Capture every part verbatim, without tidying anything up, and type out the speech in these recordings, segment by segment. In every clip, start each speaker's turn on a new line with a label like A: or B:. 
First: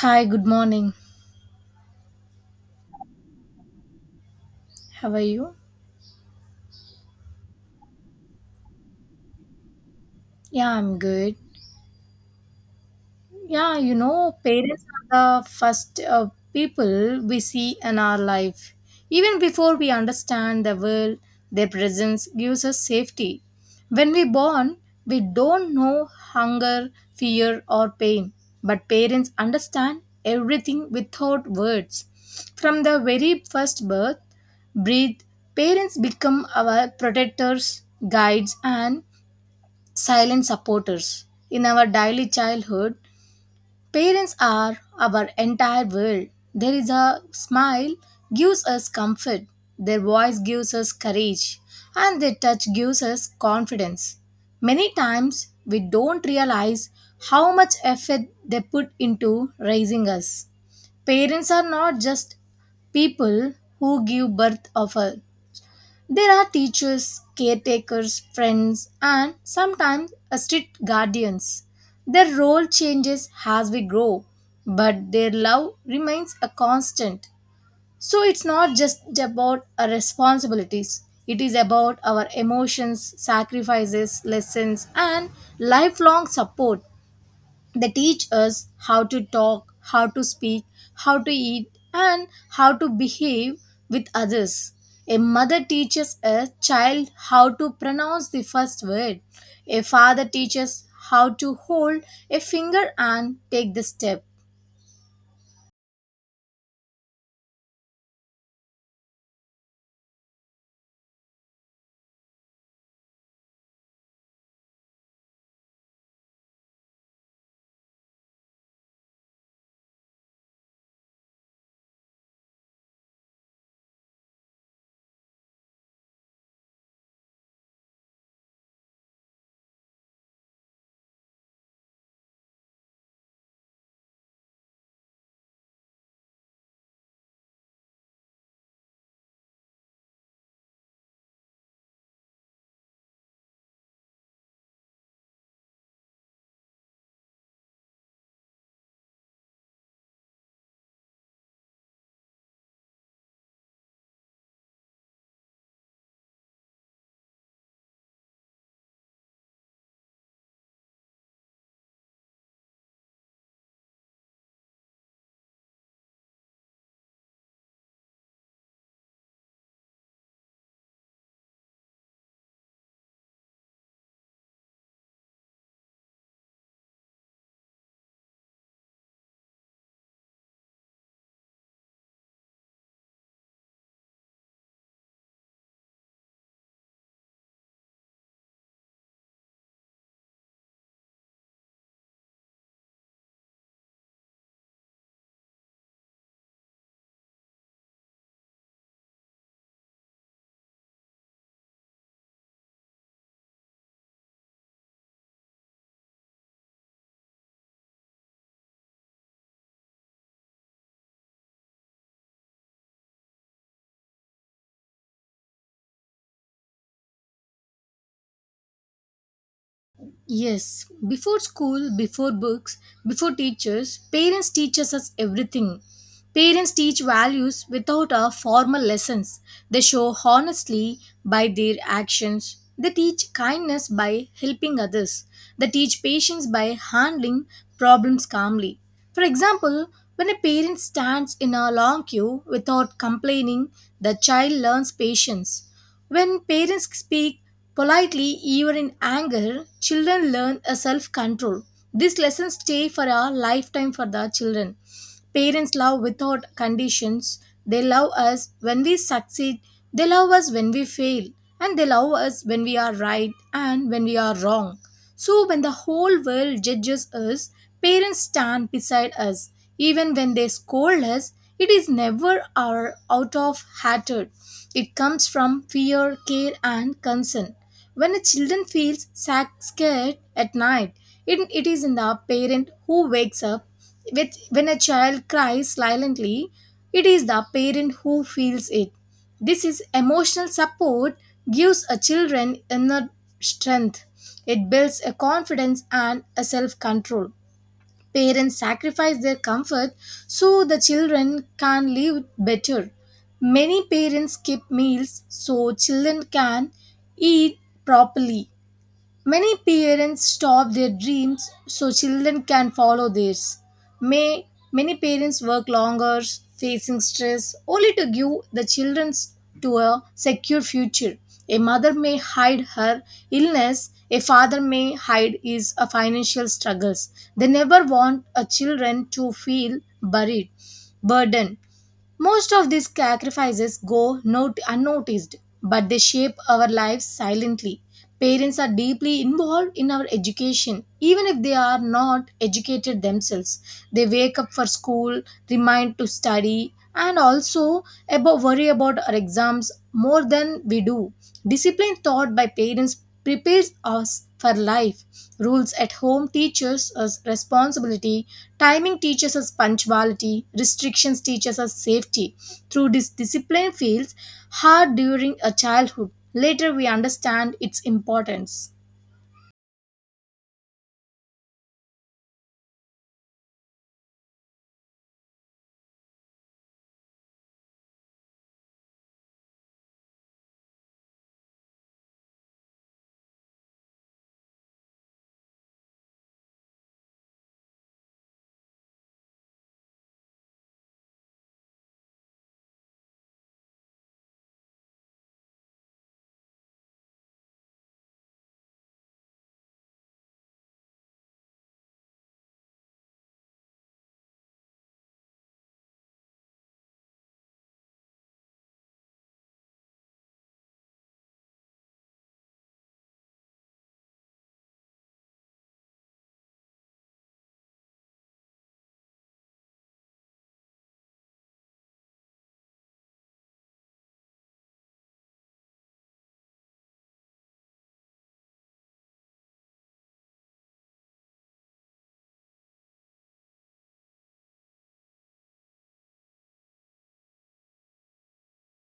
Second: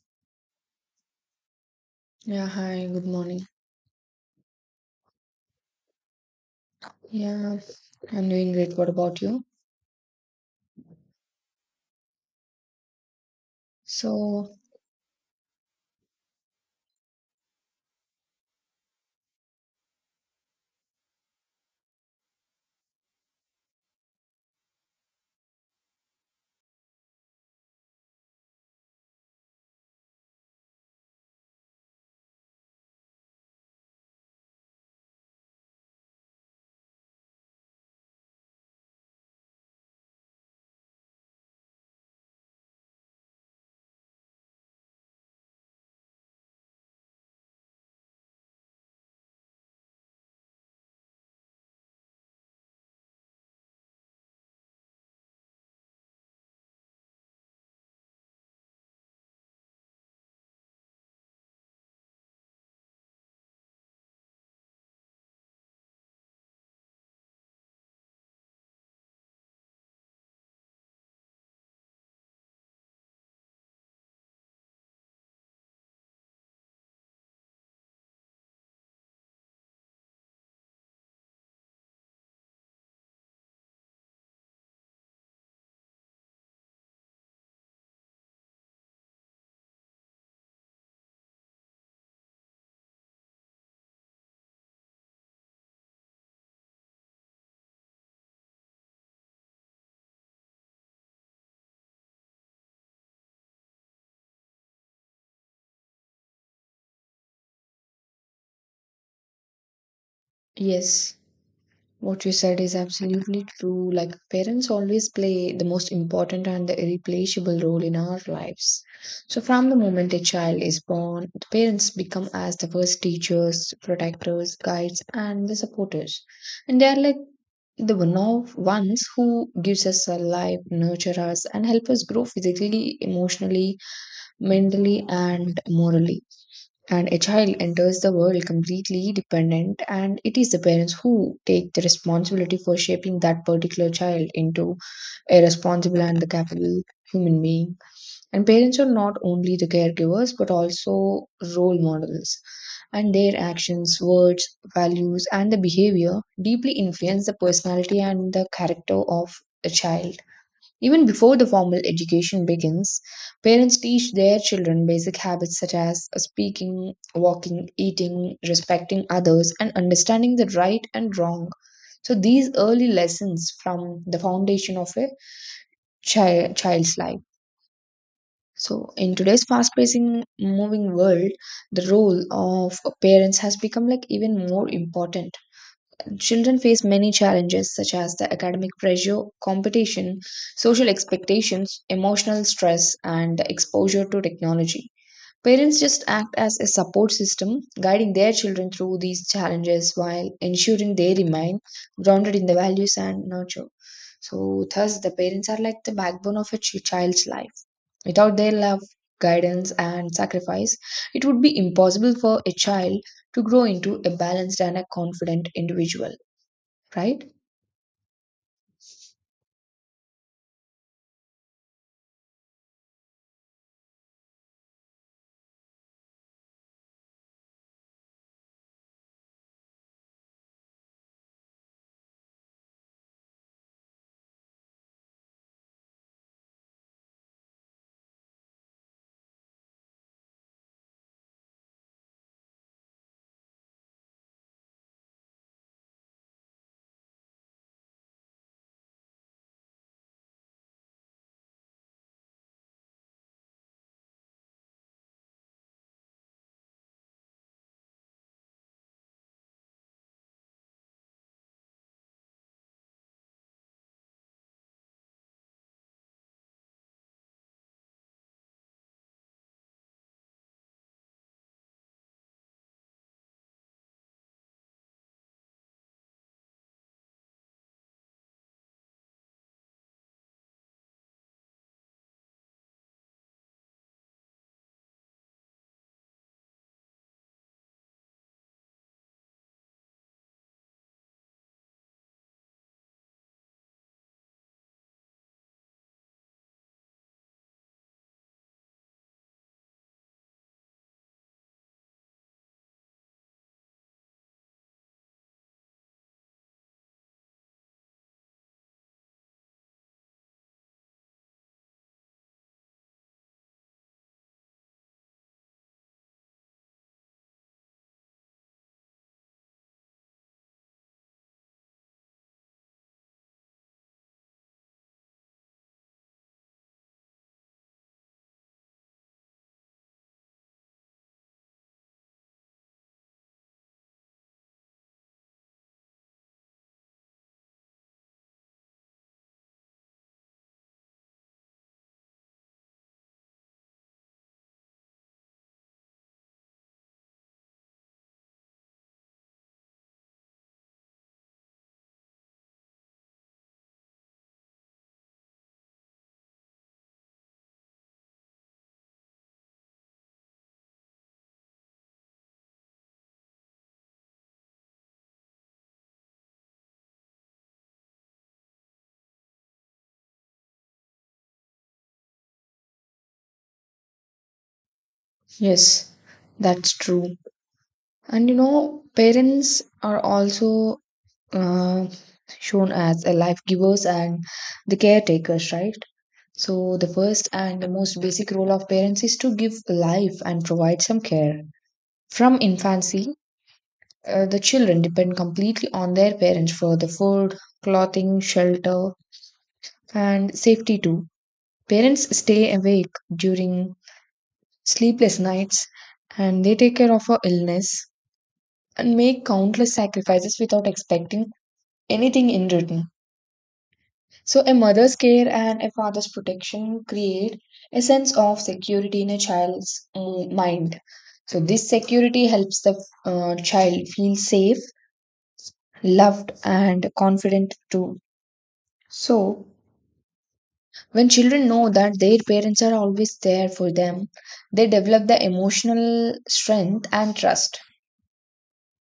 A: Hi, good morning.
B: Yeah, hi, good morning.
A: How are you?
B: Yeah, I'm doing great. What about you?
A: Yeah, I'm good. Yeah, you know,
B: So,
A: parents are the first uh, people we see in our life. Even before we understand the world, their presence gives us safety. When we born, we don't know hunger, fear, or pain, but parents understand everything without words. From the very first birth, breathe, parents become our protectors, guides, and silent supporters. In our daily childhood, parents are our entire world. There is a smile gives us comfort, their voice gives us courage, and their touch gives us confidence. Many times we don't realize how much effort they put into raising us. Parents are not just people who give birth of us. There are teachers, caretakers, friends, and sometimes a strict guardians. Their role changes as we grow, but their love remains a constant. So it's not just about our responsibilities, it is about our emotions, sacrifices, lessons, and lifelong support. They teach us how to talk, how to speak, how to eat, and how to behave with others. A mother teaches a child how to pronounce the first word. A father teaches how to hold a finger and take the step.
B: yes, what you said is absolutely true. Like, parents always play the most important and the irreplaceable role in our lives. So, from the moment a child is born, the parents become as the first teachers, protectors, guides, and the supporters. And they are like the one of ones who gives us a life, nurture us, and help us grow physically, emotionally, mentally, and morally. And a child enters the world completely dependent and it is the parents who take the responsibility for shaping that particular child into a responsible and the capable human being. And parents are not only the caregivers but also role models, and their actions, words, values, and the behavior deeply influence the personality and the character of a child. Even before the formal education begins, parents teach their children basic habits such as speaking, walking, eating, respecting others, and understanding the right and wrong. So, these early lessons from the foundation of a child, child's life. So, in today's fast paced moving world, the role of parents has become like even more important. Children face many challenges such as the academic pressure, competition, social expectations, emotional stress, and exposure to technology. Parents just act as a support system, guiding their children through these challenges while ensuring they remain grounded in the values and nurture. So, thus, the parents are like the backbone of a ch- child's life. Without their love, guidance, and sacrifice, it would be impossible for a child to grow into a balanced and a confident individual, right?
A: Yes, before school, before books, before teachers, parents teach us everything. Parents teach values without our formal lessons. They show honestly by their actions. They teach kindness by helping others. They teach patience by handling problems calmly. For example, when a parent stands in a long queue without complaining, the child learns patience. When parents speak politely, even in anger, children learn a self control. These lessons stay for a lifetime for the children. Parents love without conditions. They love us when we succeed, they love us when we fail, and they love us when we are right and when we are wrong. So when the whole world judges us, parents stand beside us. Even when they scold us, it is never our out of hatred. It comes from fear, care, and concern. When a child feels sac- scared at night, it, it is in the parent who wakes up. With, when a child cries silently, it is the parent who feels it. This is emotional support gives a children inner strength. It builds a confidence and a self control. Parents sacrifice their comfort so the children can live better. Many parents skip meals so children can eat properly. Many parents stop their dreams so children can follow theirs. May many parents work longer, facing stress, only to give the children to a secure future. A mother may hide her illness, a father may hide his uh, financial struggles. They never want a children to feel buried, burdened. Most of these sacrifices go not- unnoticed, but they shape our lives silently. Parents are deeply involved in our education, even if they are not educated themselves. They wake up for school, remind to study, and also about worry about our exams more than we do. Discipline taught by parents prepares us for life. Rules at home teaches us responsibility. Timing teaches us punctuality. Restrictions teaches us safety. Through this discipline feels hard during a childhood. Later we understand its importance.
B: Yes, that's true. And you know, parents are also uh, shown as a life givers and the caretakers, right? So, the first and the most basic role of parents is to give life and provide some care. From infancy, uh, the children depend completely on their parents for the food, clothing, shelter, and safety too. Parents stay awake during sleepless nights, and they take care of our illness and make countless sacrifices without expecting anything in return. So, a mother's care and a father's protection create a sense of security in a child's mm, mind. So, this security helps the uh, child feel safe, loved, and confident too. So, when children know that their parents are always there for them, they develop the emotional strength and trust.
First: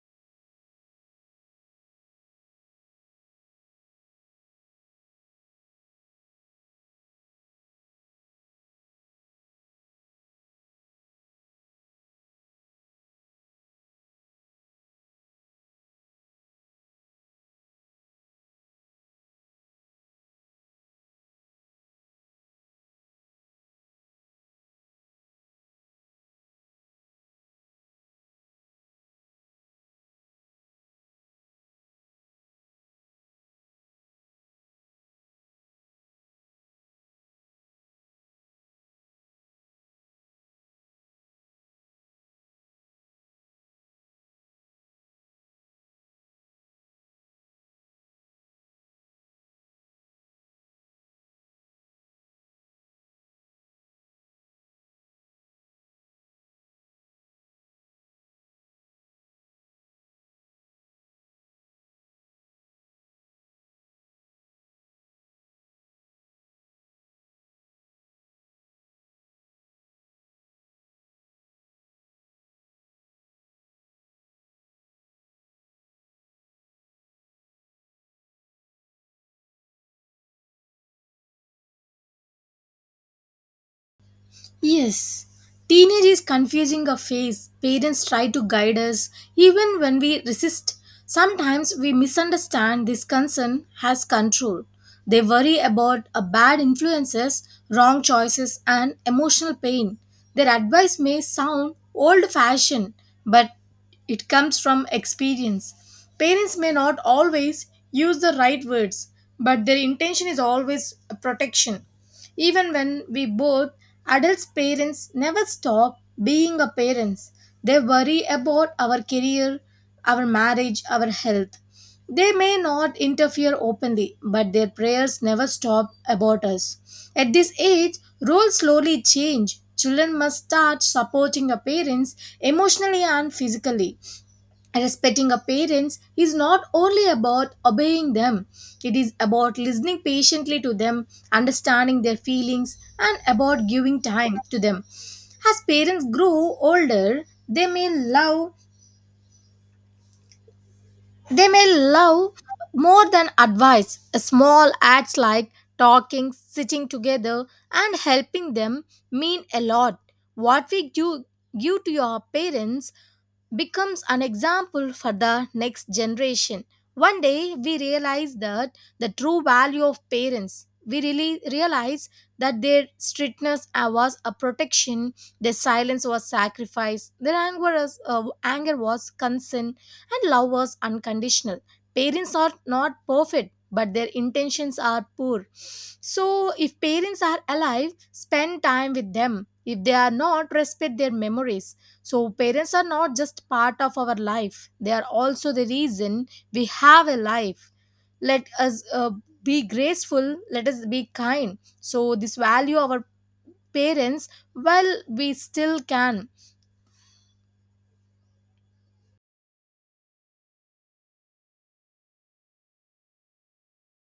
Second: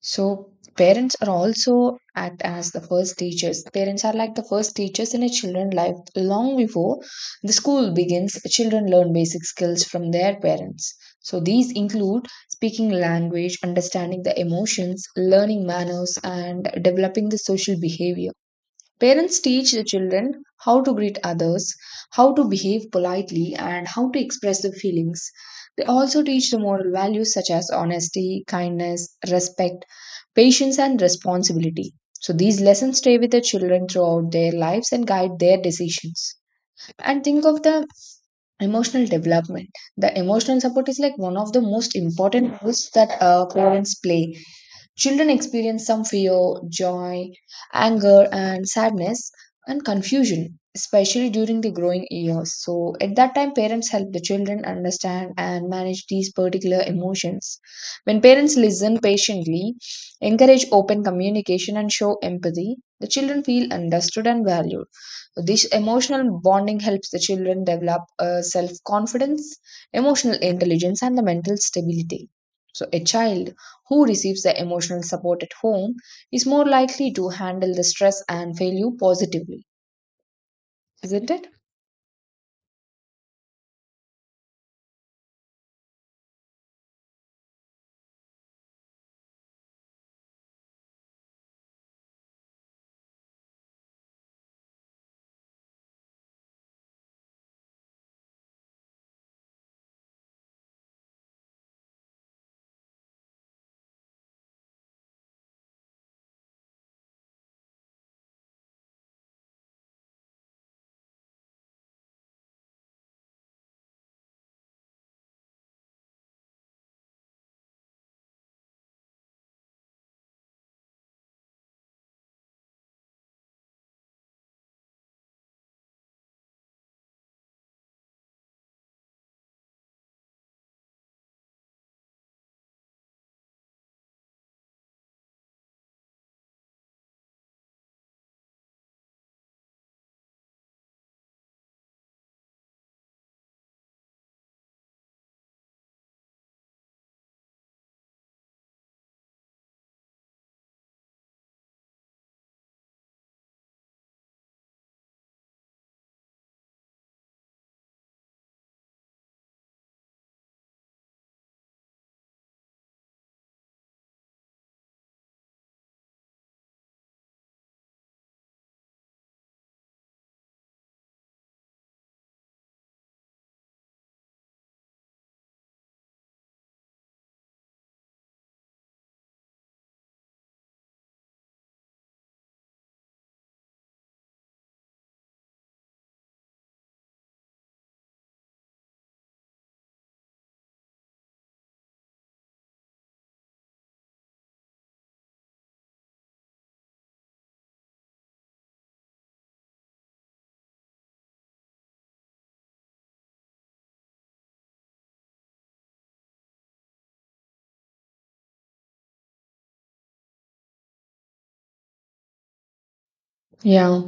B: So parents are also act as the first teachers. Parents are like the first teachers in a children's life. Long before the school begins, children learn basic skills from their parents. So these include speaking language, understanding the emotions, learning manners, and developing the social behavior. Parents teach the children how to greet others, how to behave politely, and how to express their feelings. They also teach the moral values such as honesty, kindness, respect, patience, and responsibility. So, these lessons stay with the children throughout their lives and guide their decisions. And think of the emotional development. The emotional support is like one of the most important roles that uh, parents play. Children experience some fear, joy, anger, and sadness and confusion, especially during the growing years. So, at that time, parents help the children understand and manage these particular emotions. When parents listen patiently, encourage open communication, and show empathy, the children feel understood and valued. This emotional bonding helps the children develop self confidence, emotional intelligence, and the mental stability. So, a child who receives the emotional support at home is more likely to handle the stress and failure positively, isn't it?
A: Yes, teenage is confusing a phase. Parents try to guide us even when we resist. Sometimes we misunderstand this concern has control. They worry about a bad influences, wrong choices and emotional pain. Their advice may sound old-fashioned, but it comes from experience. Parents may not always use the right words, but their intention is always protection. Even when we both adults parents never stop being a parents. They worry about our career, our marriage, our health. They may not interfere openly, but their prayers never stop about us. At this age, roles slowly change. Children must start supporting their parents emotionally and physically respecting our parents is not only about obeying them it is about listening patiently to them understanding their feelings and about giving time to them as parents grow older they may love they may love more than advice small acts like talking sitting together and helping them mean a lot what we do give to your parents becomes an example for the next generation. One day we realize that the true value of parents, we really realize that their strictness uh, was a protection, their silence was sacrifice, their anger was, uh, anger was consent, and love was unconditional. Parents are not perfect, but their intentions are poor. So, if parents are alive, spend time with them. If they are not, respect their memories so, parents are not just part of our life, they are also the reason we have a life. Let us uh, be graceful, let us be kind. So, this value our parents while we still can.
B: Yeah.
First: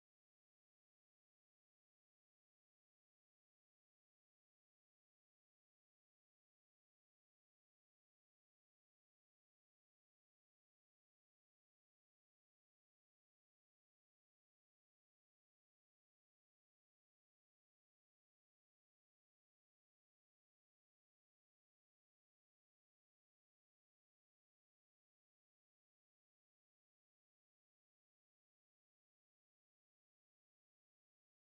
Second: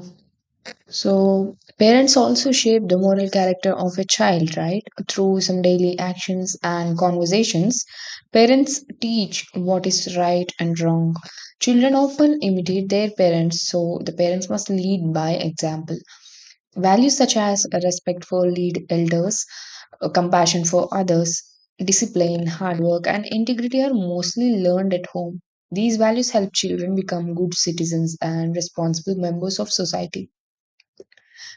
B: So parents also shape the moral character of a child, right? Through some daily actions and conversations, parents teach what is right and wrong. Children often imitate their parents, so the parents must lead by example. Values such as respect for lead elders, uh, compassion for others, discipline, hard work, and integrity are mostly learned at home. These values help children become good citizens and responsible members of society.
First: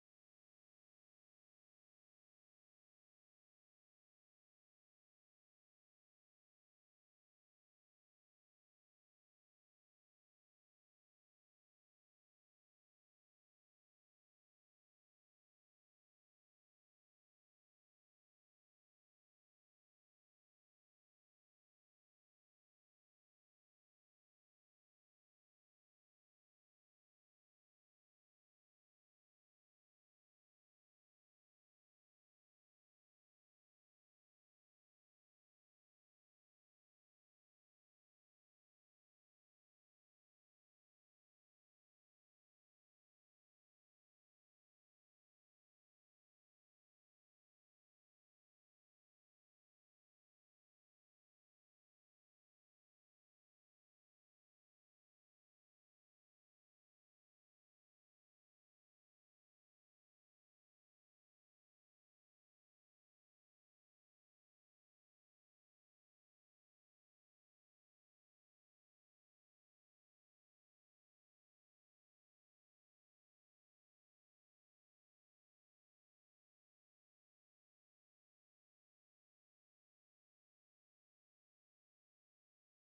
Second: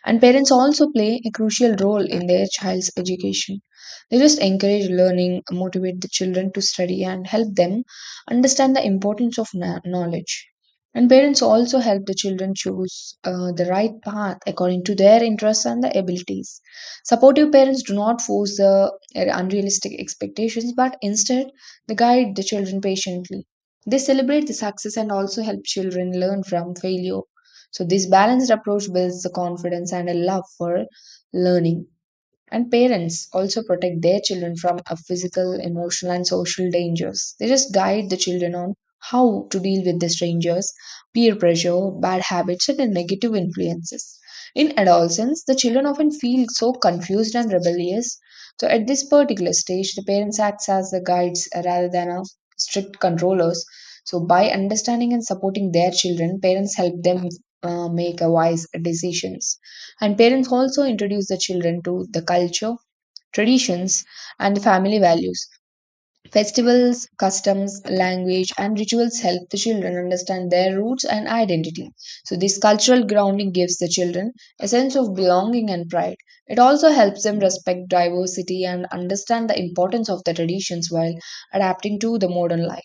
B: And parents also play a crucial role in their child's education. They just encourage learning, motivate the children to study, and help them understand the importance of kno- knowledge. And parents also help the children choose uh, the right path according to their interests and the abilities. Supportive parents do not force the uh, unrealistic expectations, but instead they guide the children patiently. They celebrate the success and also help children learn from failure. So, this balanced approach builds the confidence and a love for learning. And parents also protect their children from a physical, emotional, and social dangers. They just guide the children on how to deal with the strangers, peer pressure, bad habits, and negative influences. In adolescence, the children often feel so confused and rebellious. So, at this particular stage, the parents act as the guides uh, rather than a strict controllers. So, by understanding and supporting their children, parents help them uh, make a wise decisions. And parents also introduce the children to the culture, traditions, and the family values. Festivals, customs, language, and rituals help the children understand their roots and identity. So, this cultural grounding gives the children a sense of belonging and pride. It also helps them respect diversity and understand the importance of the traditions while adapting to the modern life.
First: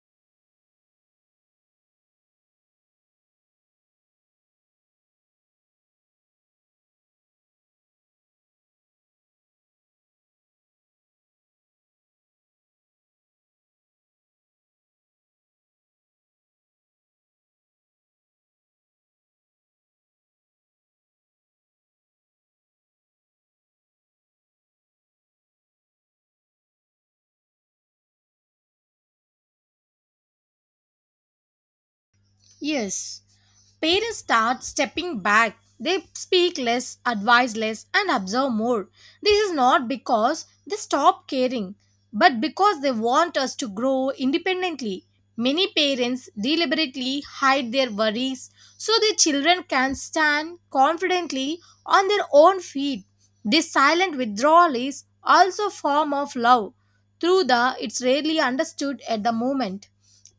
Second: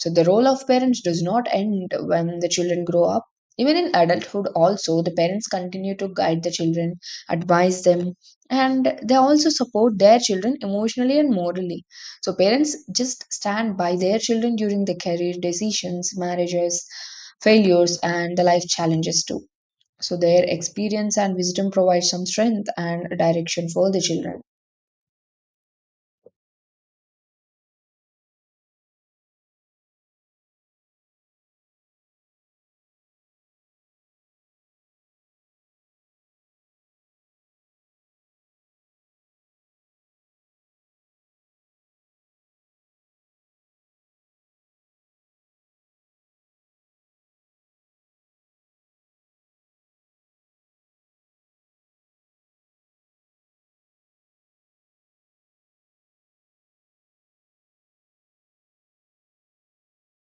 B: So, the role of parents does not end when the children grow up. Even in adulthood, also, the parents continue to guide the children, advise them, and they also support their children emotionally and morally. So parents just stand by their children during their career decisions, marriages, failures, and the life challenges too. So their experience and wisdom provide some strength and direction for the children.
A: Yes, parents start stepping back. They speak less, advise less, and observe more. This is not because they stop caring, but because they want us to grow independently. Many parents deliberately hide their worries so their children can stand confidently on their own feet. This silent withdrawal is also a form of love, through the it's rarely understood at the moment.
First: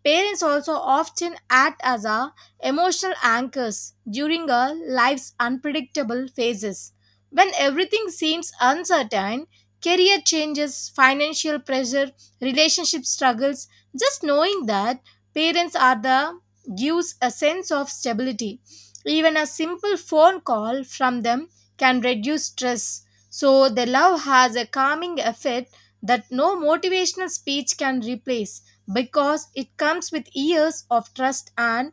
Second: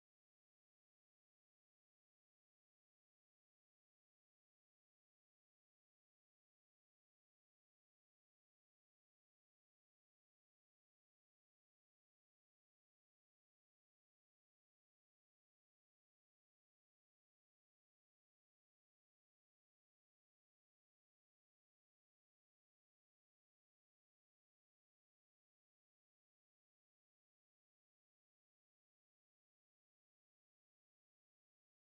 A: Parents also often act as our emotional anchors during our life's unpredictable phases. When everything seems uncertain, career changes, financial pressure, relationship struggles, just knowing that parents are the gives a sense of stability. Even a simple phone call from them can reduce stress. So their love has a calming effect that no motivational speech can replace because it comes with years of trust and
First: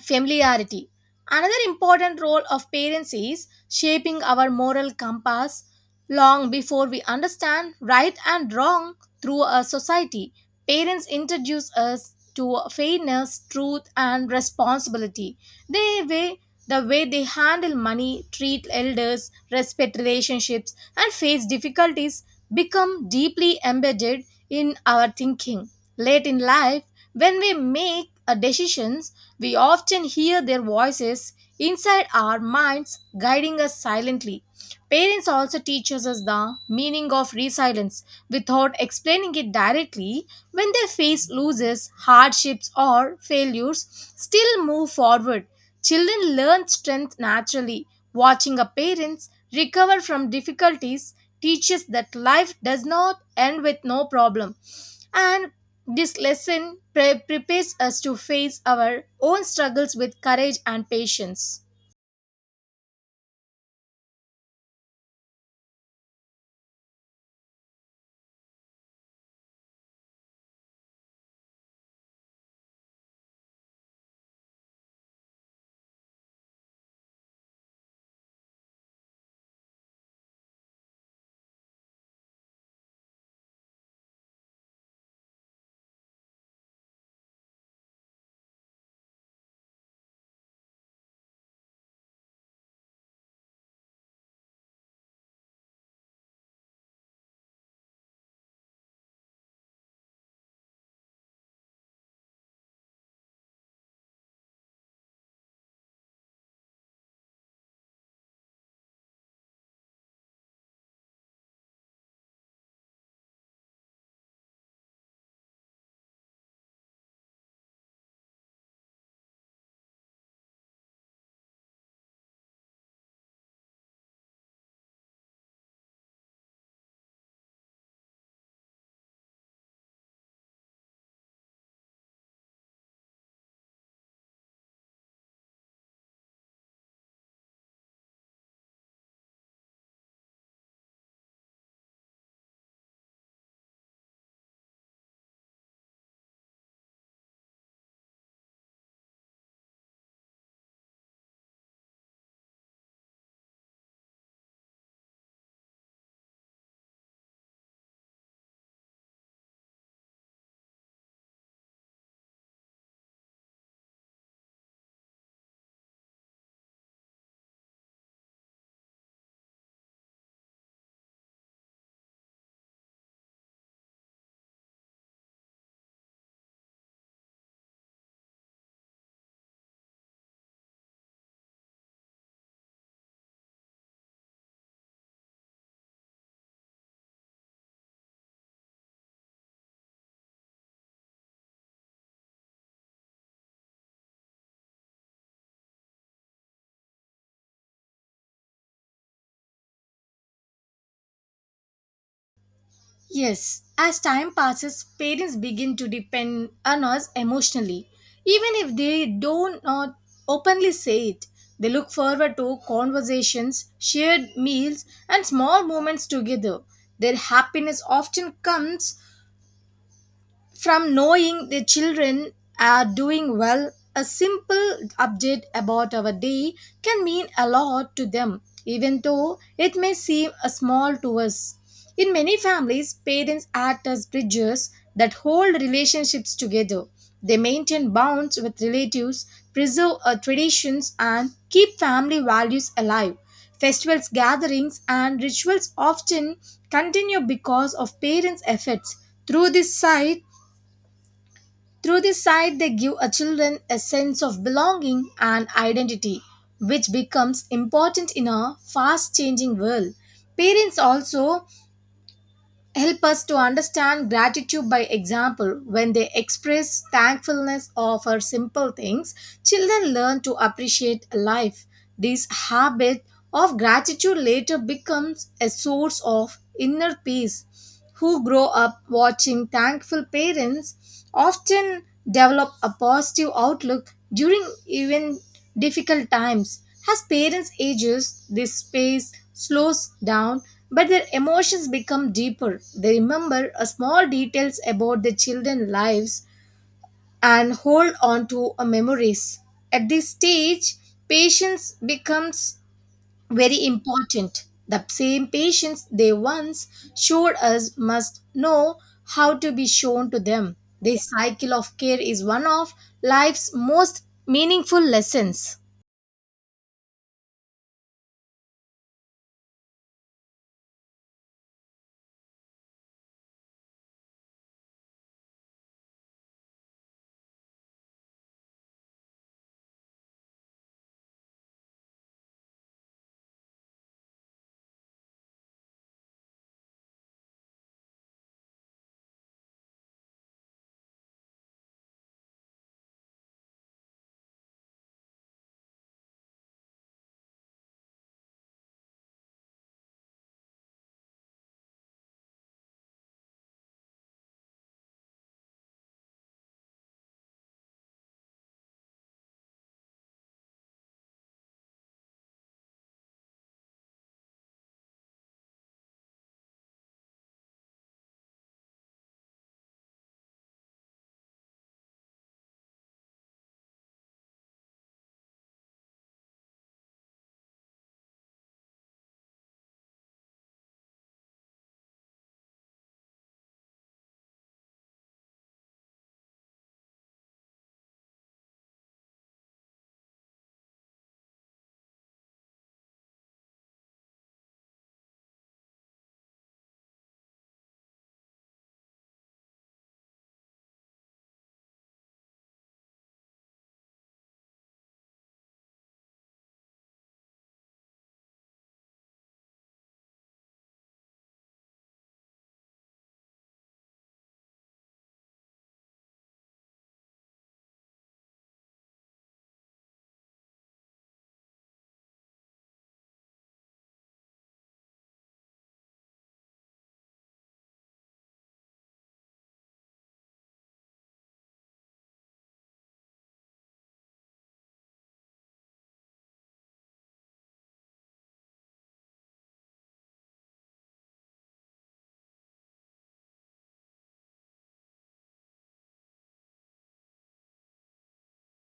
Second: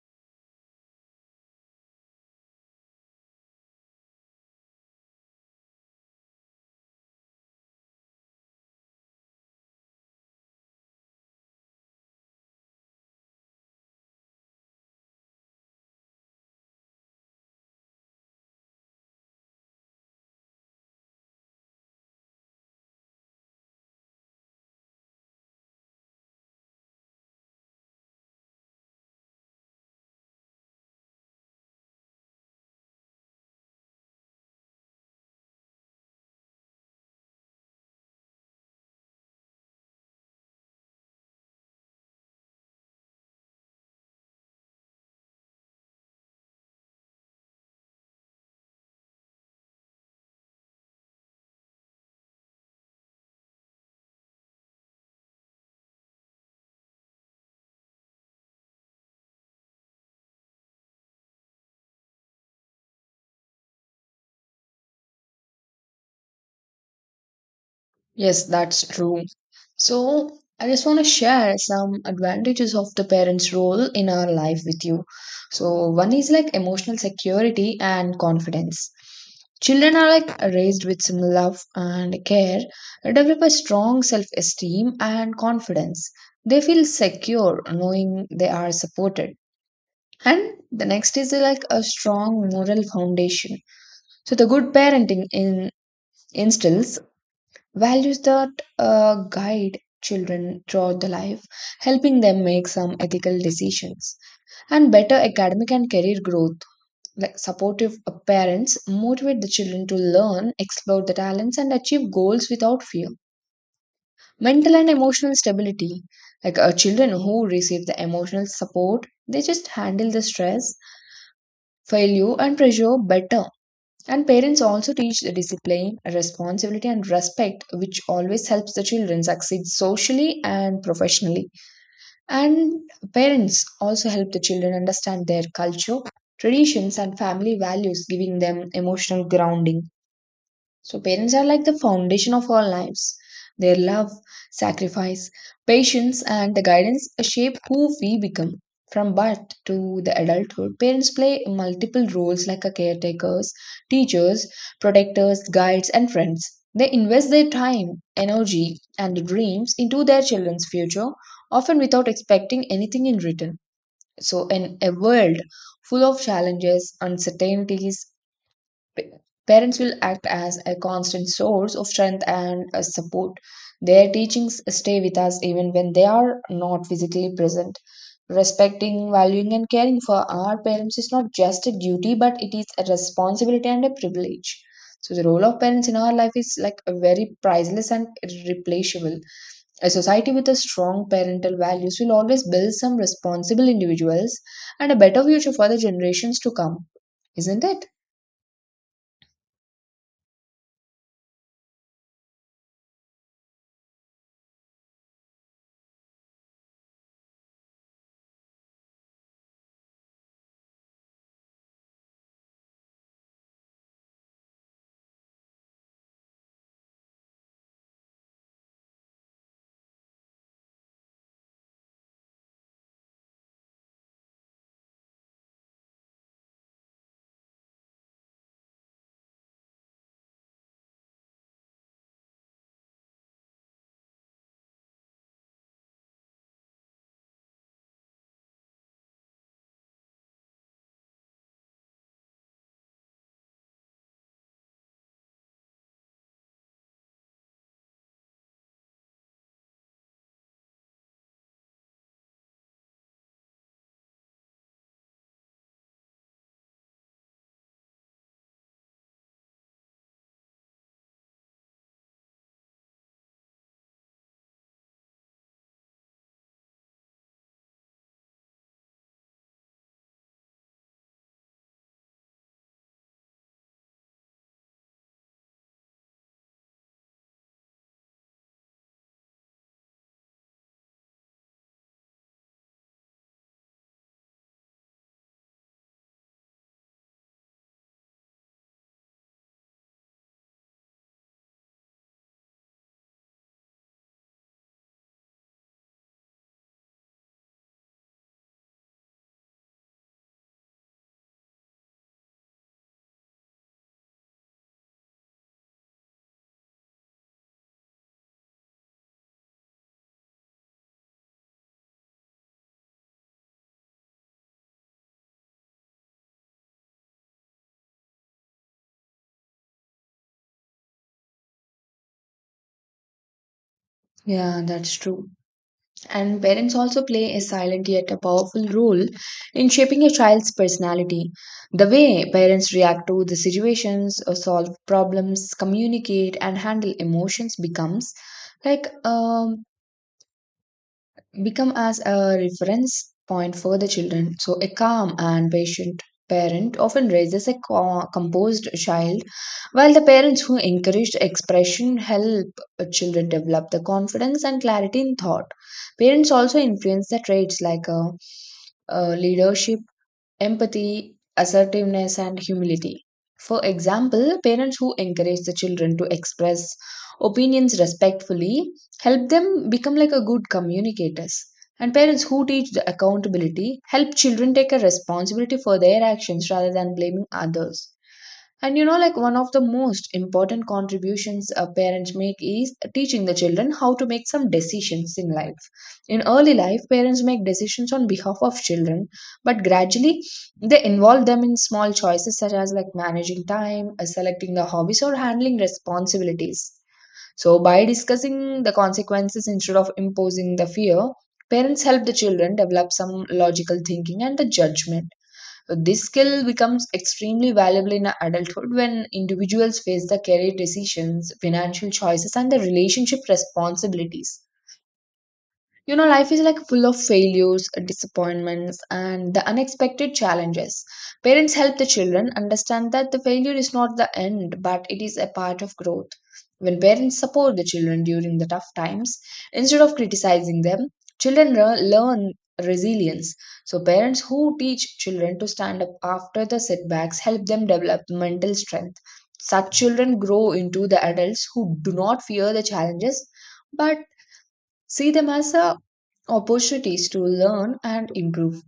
A: familiarity another important role of parents is shaping our moral compass long before we understand right and wrong through a society parents introduce us to fairness truth and responsibility they way the way they handle money treat elders respect relationships and face difficulties become deeply embedded in our thinking late in life when we make a decisions we often hear their voices inside our minds guiding us silently. Parents also teach us the meaning of resilience without explaining it directly. When they face losses, hardships, or failures, still move forward. Children learn strength naturally. Watching a parents recover from difficulties teaches that life does not end with no problem and this lesson pre- prepares us to face our own struggles with courage and patience.
B: Yes, that's true. So, I just want to share some advantages of the parents' role in our life with you. So, one is like emotional security and confidence. Children are like raised with some love and care, develop a strong self esteem and confidence. They feel secure knowing they are supported. And the next is like a strong moral foundation. So, the good parenting in, instills values that uh, guide children throughout the life, helping them make some ethical decisions and better academic and career growth. Like supportive uh, parents motivate the children to learn, explore the talents, and achieve goals without fear. Mental and emotional stability. Like uh, children who receive the emotional support, they just handle the stress, failure, and pressure better. And parents also teach the discipline, responsibility, and respect, which always helps the children succeed socially and professionally. And parents also help the children understand their culture, traditions, and family values, giving them emotional grounding. So, parents are like the foundation of our lives. Their love, sacrifice, patience, and the guidance shape who we become. From birth to the adulthood, parents play multiple roles like a caretakers, teachers, protectors, guides, and friends. They invest their time, energy, and dreams into their children's future, often without expecting anything in return. So, in a world full of challenges, uncertainties, Pa- parents will act as a constant source of strength and uh, support. Their teachings stay with us even when they are not physically present. Respecting, valuing, and caring for our parents is not just a duty, but it is a responsibility and a privilege. So, the role of parents in our life is like a very priceless and irreplaceable. A society with a strong parental values will always build some responsible individuals and a better future for the generations to come, isn't it?
A: Yes, as time passes, parents begin to depend on us emotionally. Even if they do not openly say it, they look forward to conversations, shared meals, and small moments together. Their happiness often comes from knowing the children are doing well a simple update about our day can mean a lot to them even though it may seem a small to us in many families parents act as bridges that hold relationships together they maintain bonds with relatives preserve uh, traditions and keep family values alive festivals gatherings and rituals often continue because of parents efforts through this site through this site, they give a children a sense of belonging and identity, which becomes important in a fast changing world. Parents also help us to understand gratitude by example. When they express thankfulness or for simple things, children learn to appreciate life. This habit of gratitude later becomes a source of inner peace who grow up watching thankful parents often develop a positive outlook during even difficult times. As parents ages, this space slows down, but their emotions become deeper. They remember a small details about their children's lives and hold on to a memories. At this stage, patience becomes very important. The same patience they once showed us must know how to be shown to them. This cycle of care is one of life's most meaningful lessons.
B: Yeah, that's true. And parents also play a silent yet a powerful role in shaping a child's personality. The way parents react to the situations, or solve problems, communicate, and handle emotions becomes like um, become as a reference point for the children. So, a calm and patient parent often raises a co- composed child, while the parents who encourage expression help children develop the confidence and clarity in thought. Parents also influence the traits like uh, uh, leadership, empathy, assertiveness, and humility. For example, parents who encourage the children to express opinions respectfully help them become like a good communicators. And parents who teach the accountability help children take a responsibility for their actions rather than blaming others. And you know, like one of the most important contributions a parents make is teaching the children how to make some decisions in life. In early life, parents make decisions on behalf of children, but gradually they involve them in small choices such as like managing time, uh, selecting the hobbies, or handling responsibilities. So, by discussing the consequences instead of imposing the fear, parents help the children develop some logical thinking and the judgment. So this skill becomes extremely valuable in adulthood when individuals face the career decisions, financial choices, and the relationship responsibilities. You know, life is like full of failures, disappointments, and the unexpected challenges. Parents help the children understand that the failure is not the end, but it is a part of growth. When parents support the children during the tough times, instead of criticizing them, children re- learn resilience. So, parents who teach children to stand up after the setbacks help them develop mental strength. Such children grow into the adults who do not fear the challenges but see them as a opportunities to learn and improve.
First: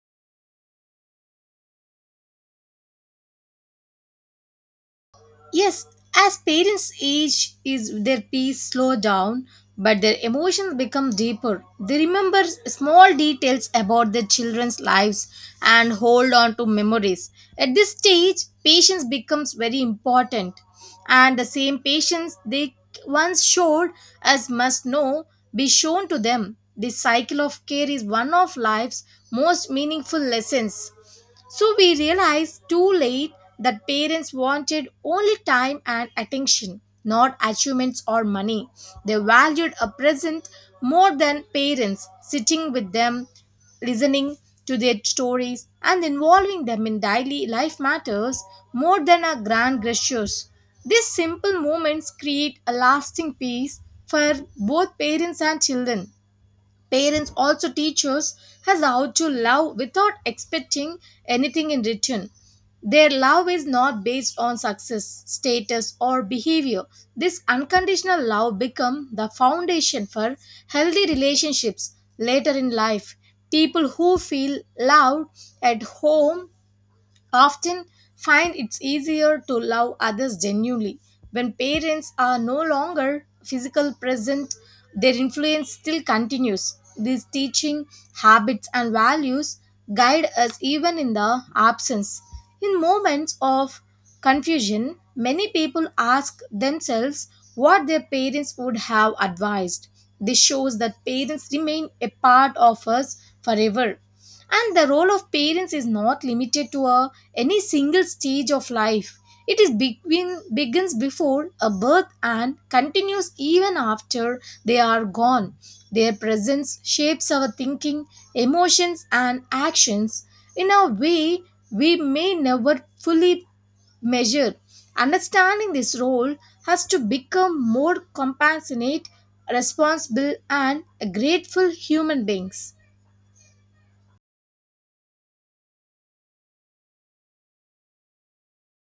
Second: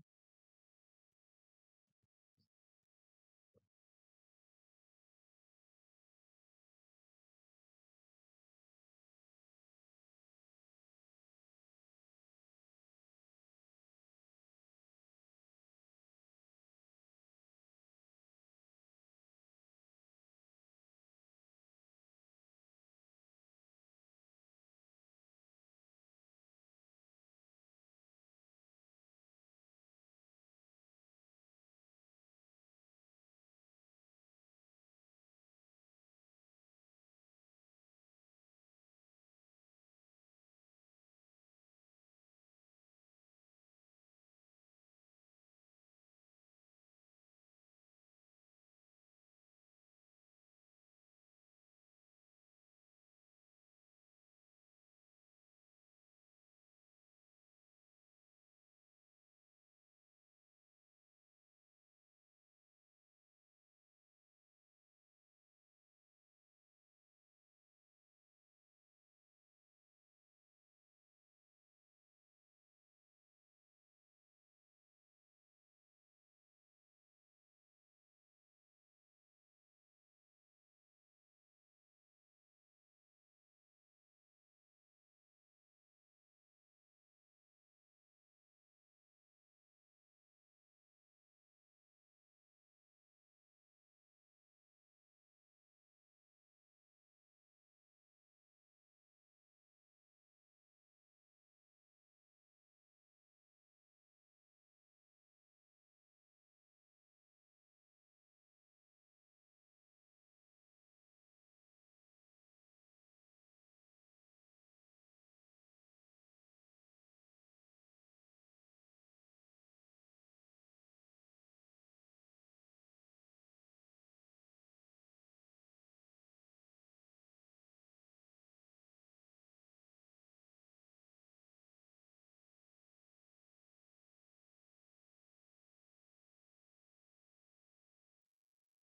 A: Yes, as parents age, is their peace slow down, but their emotions become deeper. They remember small details about their children's lives and hold on to memories. At this stage, patience becomes very important, and the same patience they once showed us must now be shown to them. This cycle of care is one of life's most meaningful lessons. So we realized too late that parents wanted only time and attention, not achievements or money. They valued a present more than parents, sitting with them, listening to their stories, and involving them in daily life matters more than our grand gestures. These simple moments create a lasting peace for both parents and children. Parents also teach us as how to love without expecting anything in return. Their love is not based on success, status, or behavior. This unconditional love becomes the foundation for healthy relationships later in life. People who feel loved at home often find it's easier to love others genuinely. When parents are no longer physical present, their influence still continues. These teaching habits and values guide us even in the absence. In moments of confusion, many people ask themselves what their parents would have advised. This shows that parents remain a part of us forever and the role of parents is not limited to a, any single stage of life it is begin, begins before a birth and continues even after they are gone their presence shapes our thinking emotions and actions in a way we may never fully measure understanding this role has to become more compassionate responsible and grateful human beings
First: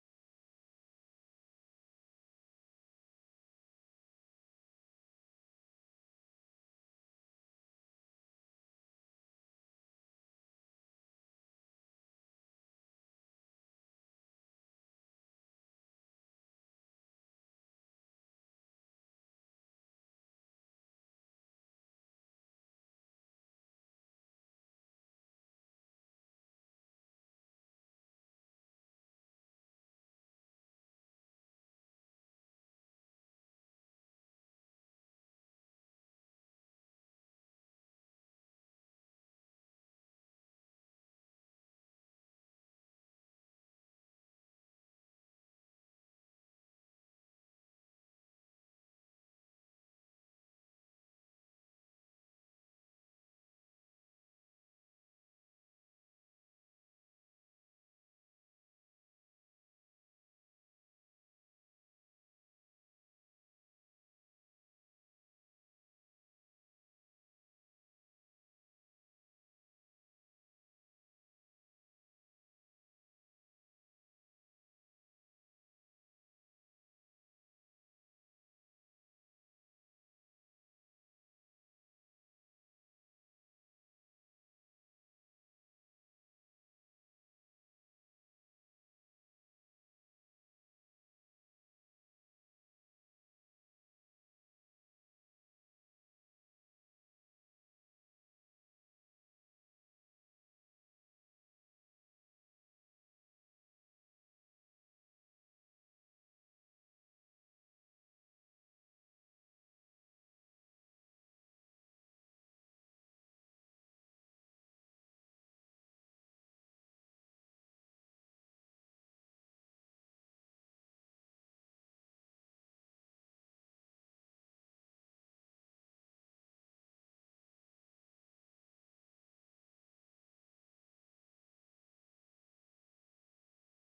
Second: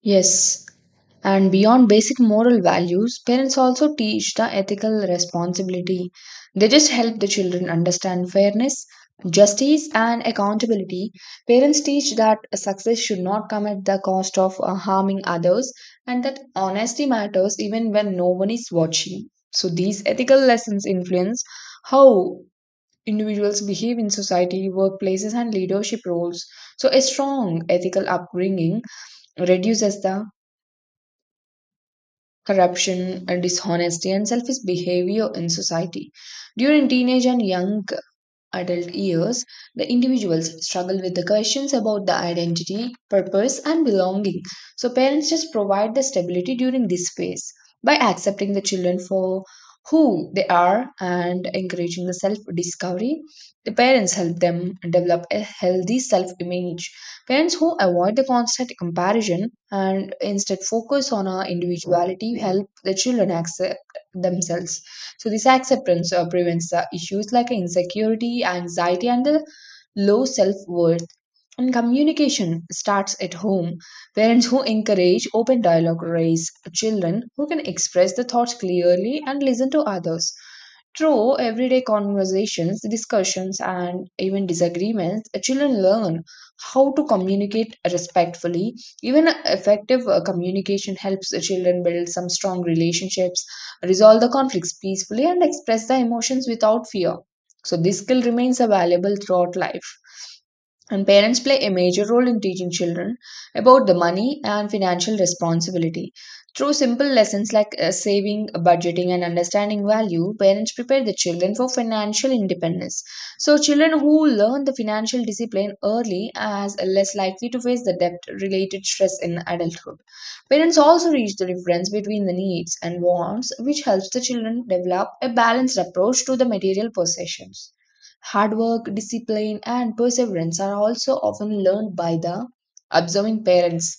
B: Yes, and beyond basic moral values, parents also teach the ethical responsibility. They just help the children understand fairness, justice, and accountability. Parents teach that success should not come at the cost of uh, harming others and that honesty matters even when no one is watching. So, these ethical lessons influence how individuals behave in society, workplaces, and leadership roles. So, a strong ethical upbringing reduces the corruption, uh, dishonesty, and selfish behavior in society. During teenage and young adult years, the individuals struggle with the questions about the identity, purpose, and belonging. So, parents just provide the stability during this phase by accepting the children for who they are and encouraging the self discovery. The parents help them develop a healthy self image. Parents who avoid the constant comparison and instead focus on our individuality help the children accept themselves. So this acceptance uh, prevents the issues like insecurity, anxiety, and the low self worth. And communication starts at home. Parents who encourage open dialogue raise children who can express the thoughts clearly and listen to others. Through everyday conversations, discussions, and even disagreements, children learn how to communicate respectfully. Even effective uh, communication helps the children build some strong relationships resolve the conflicts peacefully, and express the emotions without fear. So, this skill remains available throughout life. And parents play a major role in teaching children about the money and financial responsibility. Through simple lessons like uh, saving, budgeting, and understanding value, parents prepare the children for financial independence. So, children who learn the financial discipline early are less likely to face the debt related stress in adulthood. Parents also reach the difference between the needs and wants, which helps the children develop a balanced approach to the material possessions. Hard work, discipline, and perseverance are also often learned by the observing parents.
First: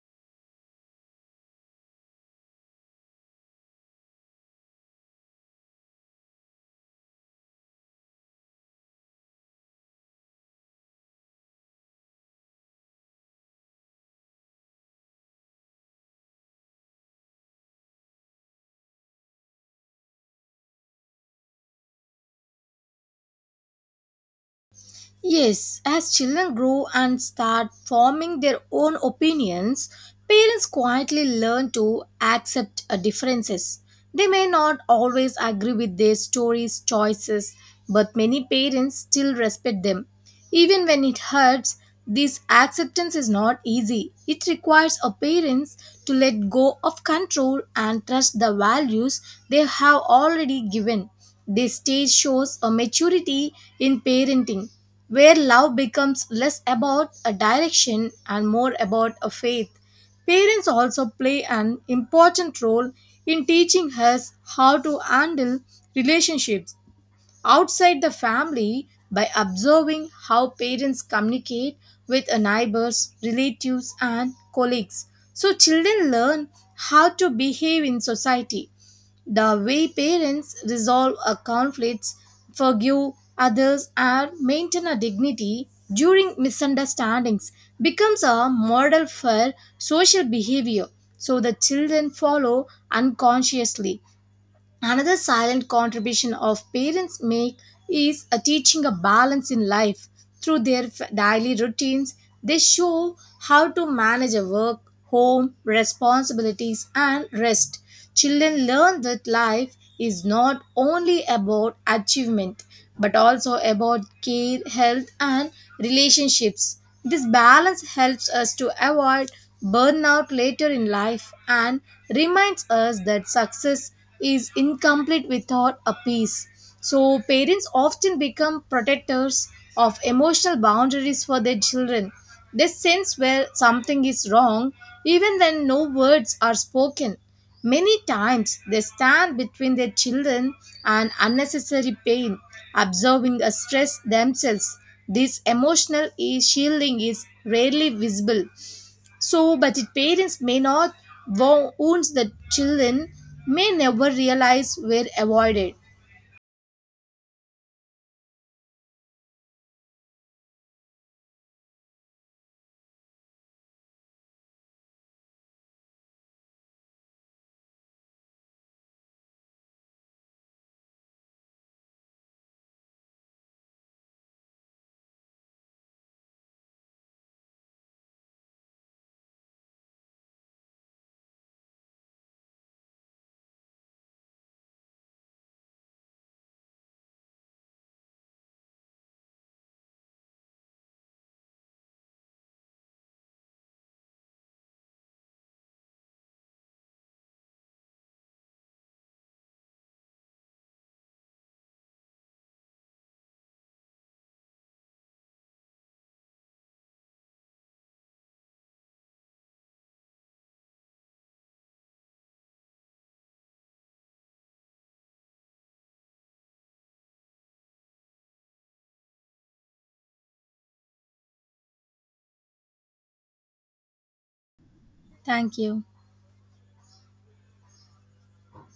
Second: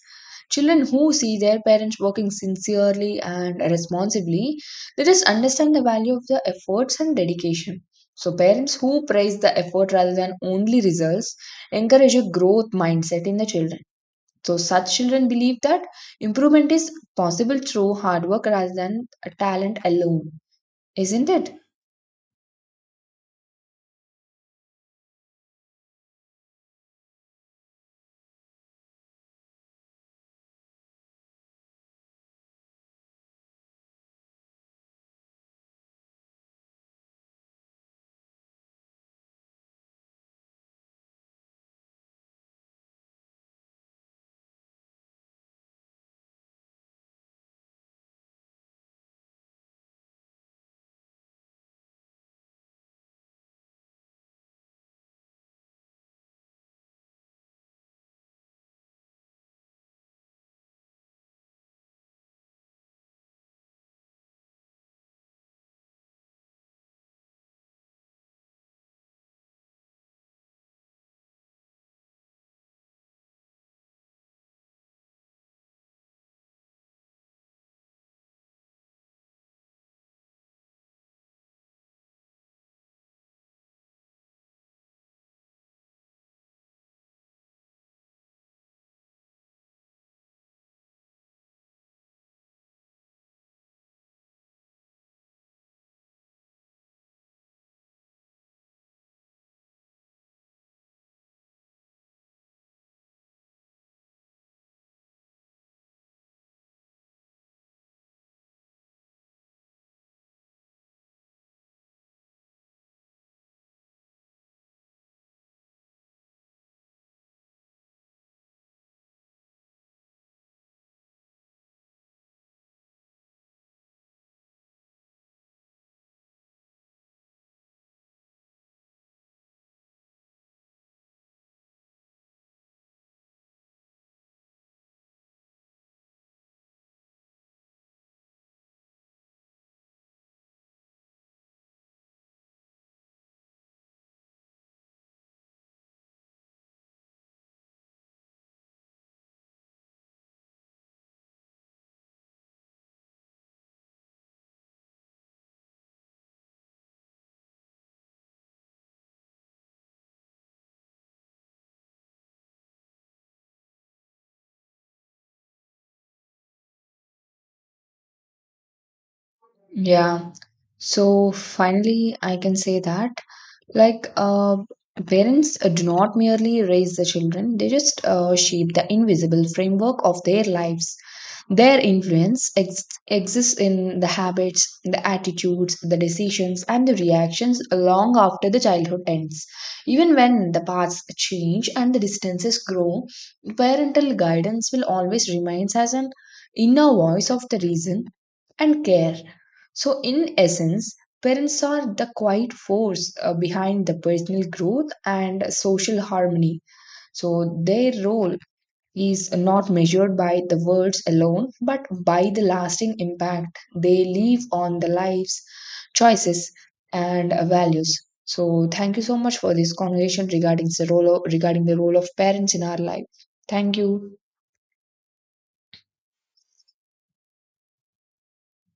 B: Children who see their parents working sincerely and responsibly, they just understand the value of the efforts and dedication. So, parents who praise the effort rather than only results encourage a growth mindset in the children. So, such children believe that improvement is possible through hard work rather than talent alone, isn't it?
A: Yes, as children grow and start forming their own opinions, parents quietly learn to accept uh, differences. They may not always agree with their stories, choices, but many parents still respect them. Even when it hurts, this acceptance is not easy. It requires a parents to let go of control and trust the values they have already given. This stage shows a maturity in parenting where love becomes less about a direction and more about a faith. Parents also play an important role in teaching us how to handle relationships outside the family by observing how parents communicate with a neighbors, relatives, and colleagues. So, children learn how to behave in society the way parents resolve a conflicts, forgive others, and maintain a dignity during misunderstandings becomes a model for social behavior. So the children follow unconsciously. Another silent contribution of parents make is a teaching a balance in life through their f- daily routines. They show how to manage a work, home, responsibilities and rest. Children learn that life is not only about achievement but also about care, health and relationships. This balance helps us to avoid burnout later in life and reminds us that success is incomplete without a peace. So, parents often become protectors of emotional boundaries for their children. They sense where something is wrong even when no words are spoken. Many times they stand between their children and unnecessary pain, absorbing a stress themselves. This emotional e- shielding is rarely visible so, but if parents may not wo- wounds the children may never realize were avoided.
B: Yeah. So finally, I can say that like uh, parents uh, do not merely raise the children, they just uh, shape the invisible framework of their lives. Their influence ex- exists in the habits, the attitudes, the decisions, and the reactions long after the childhood ends. Even when the paths change and the distances grow, parental guidance will always remain as an inner voice of the reason and care. So, in essence, parents are the quiet force uh, behind the personal growth and social harmony. So, their role is not measured by the words alone, but by the lasting impact they leave on the lives, choices, and uh, values. So, thank you so much for this conversation regarding the role of, regarding the role of parents in our life. Thank you.
A: Thank you.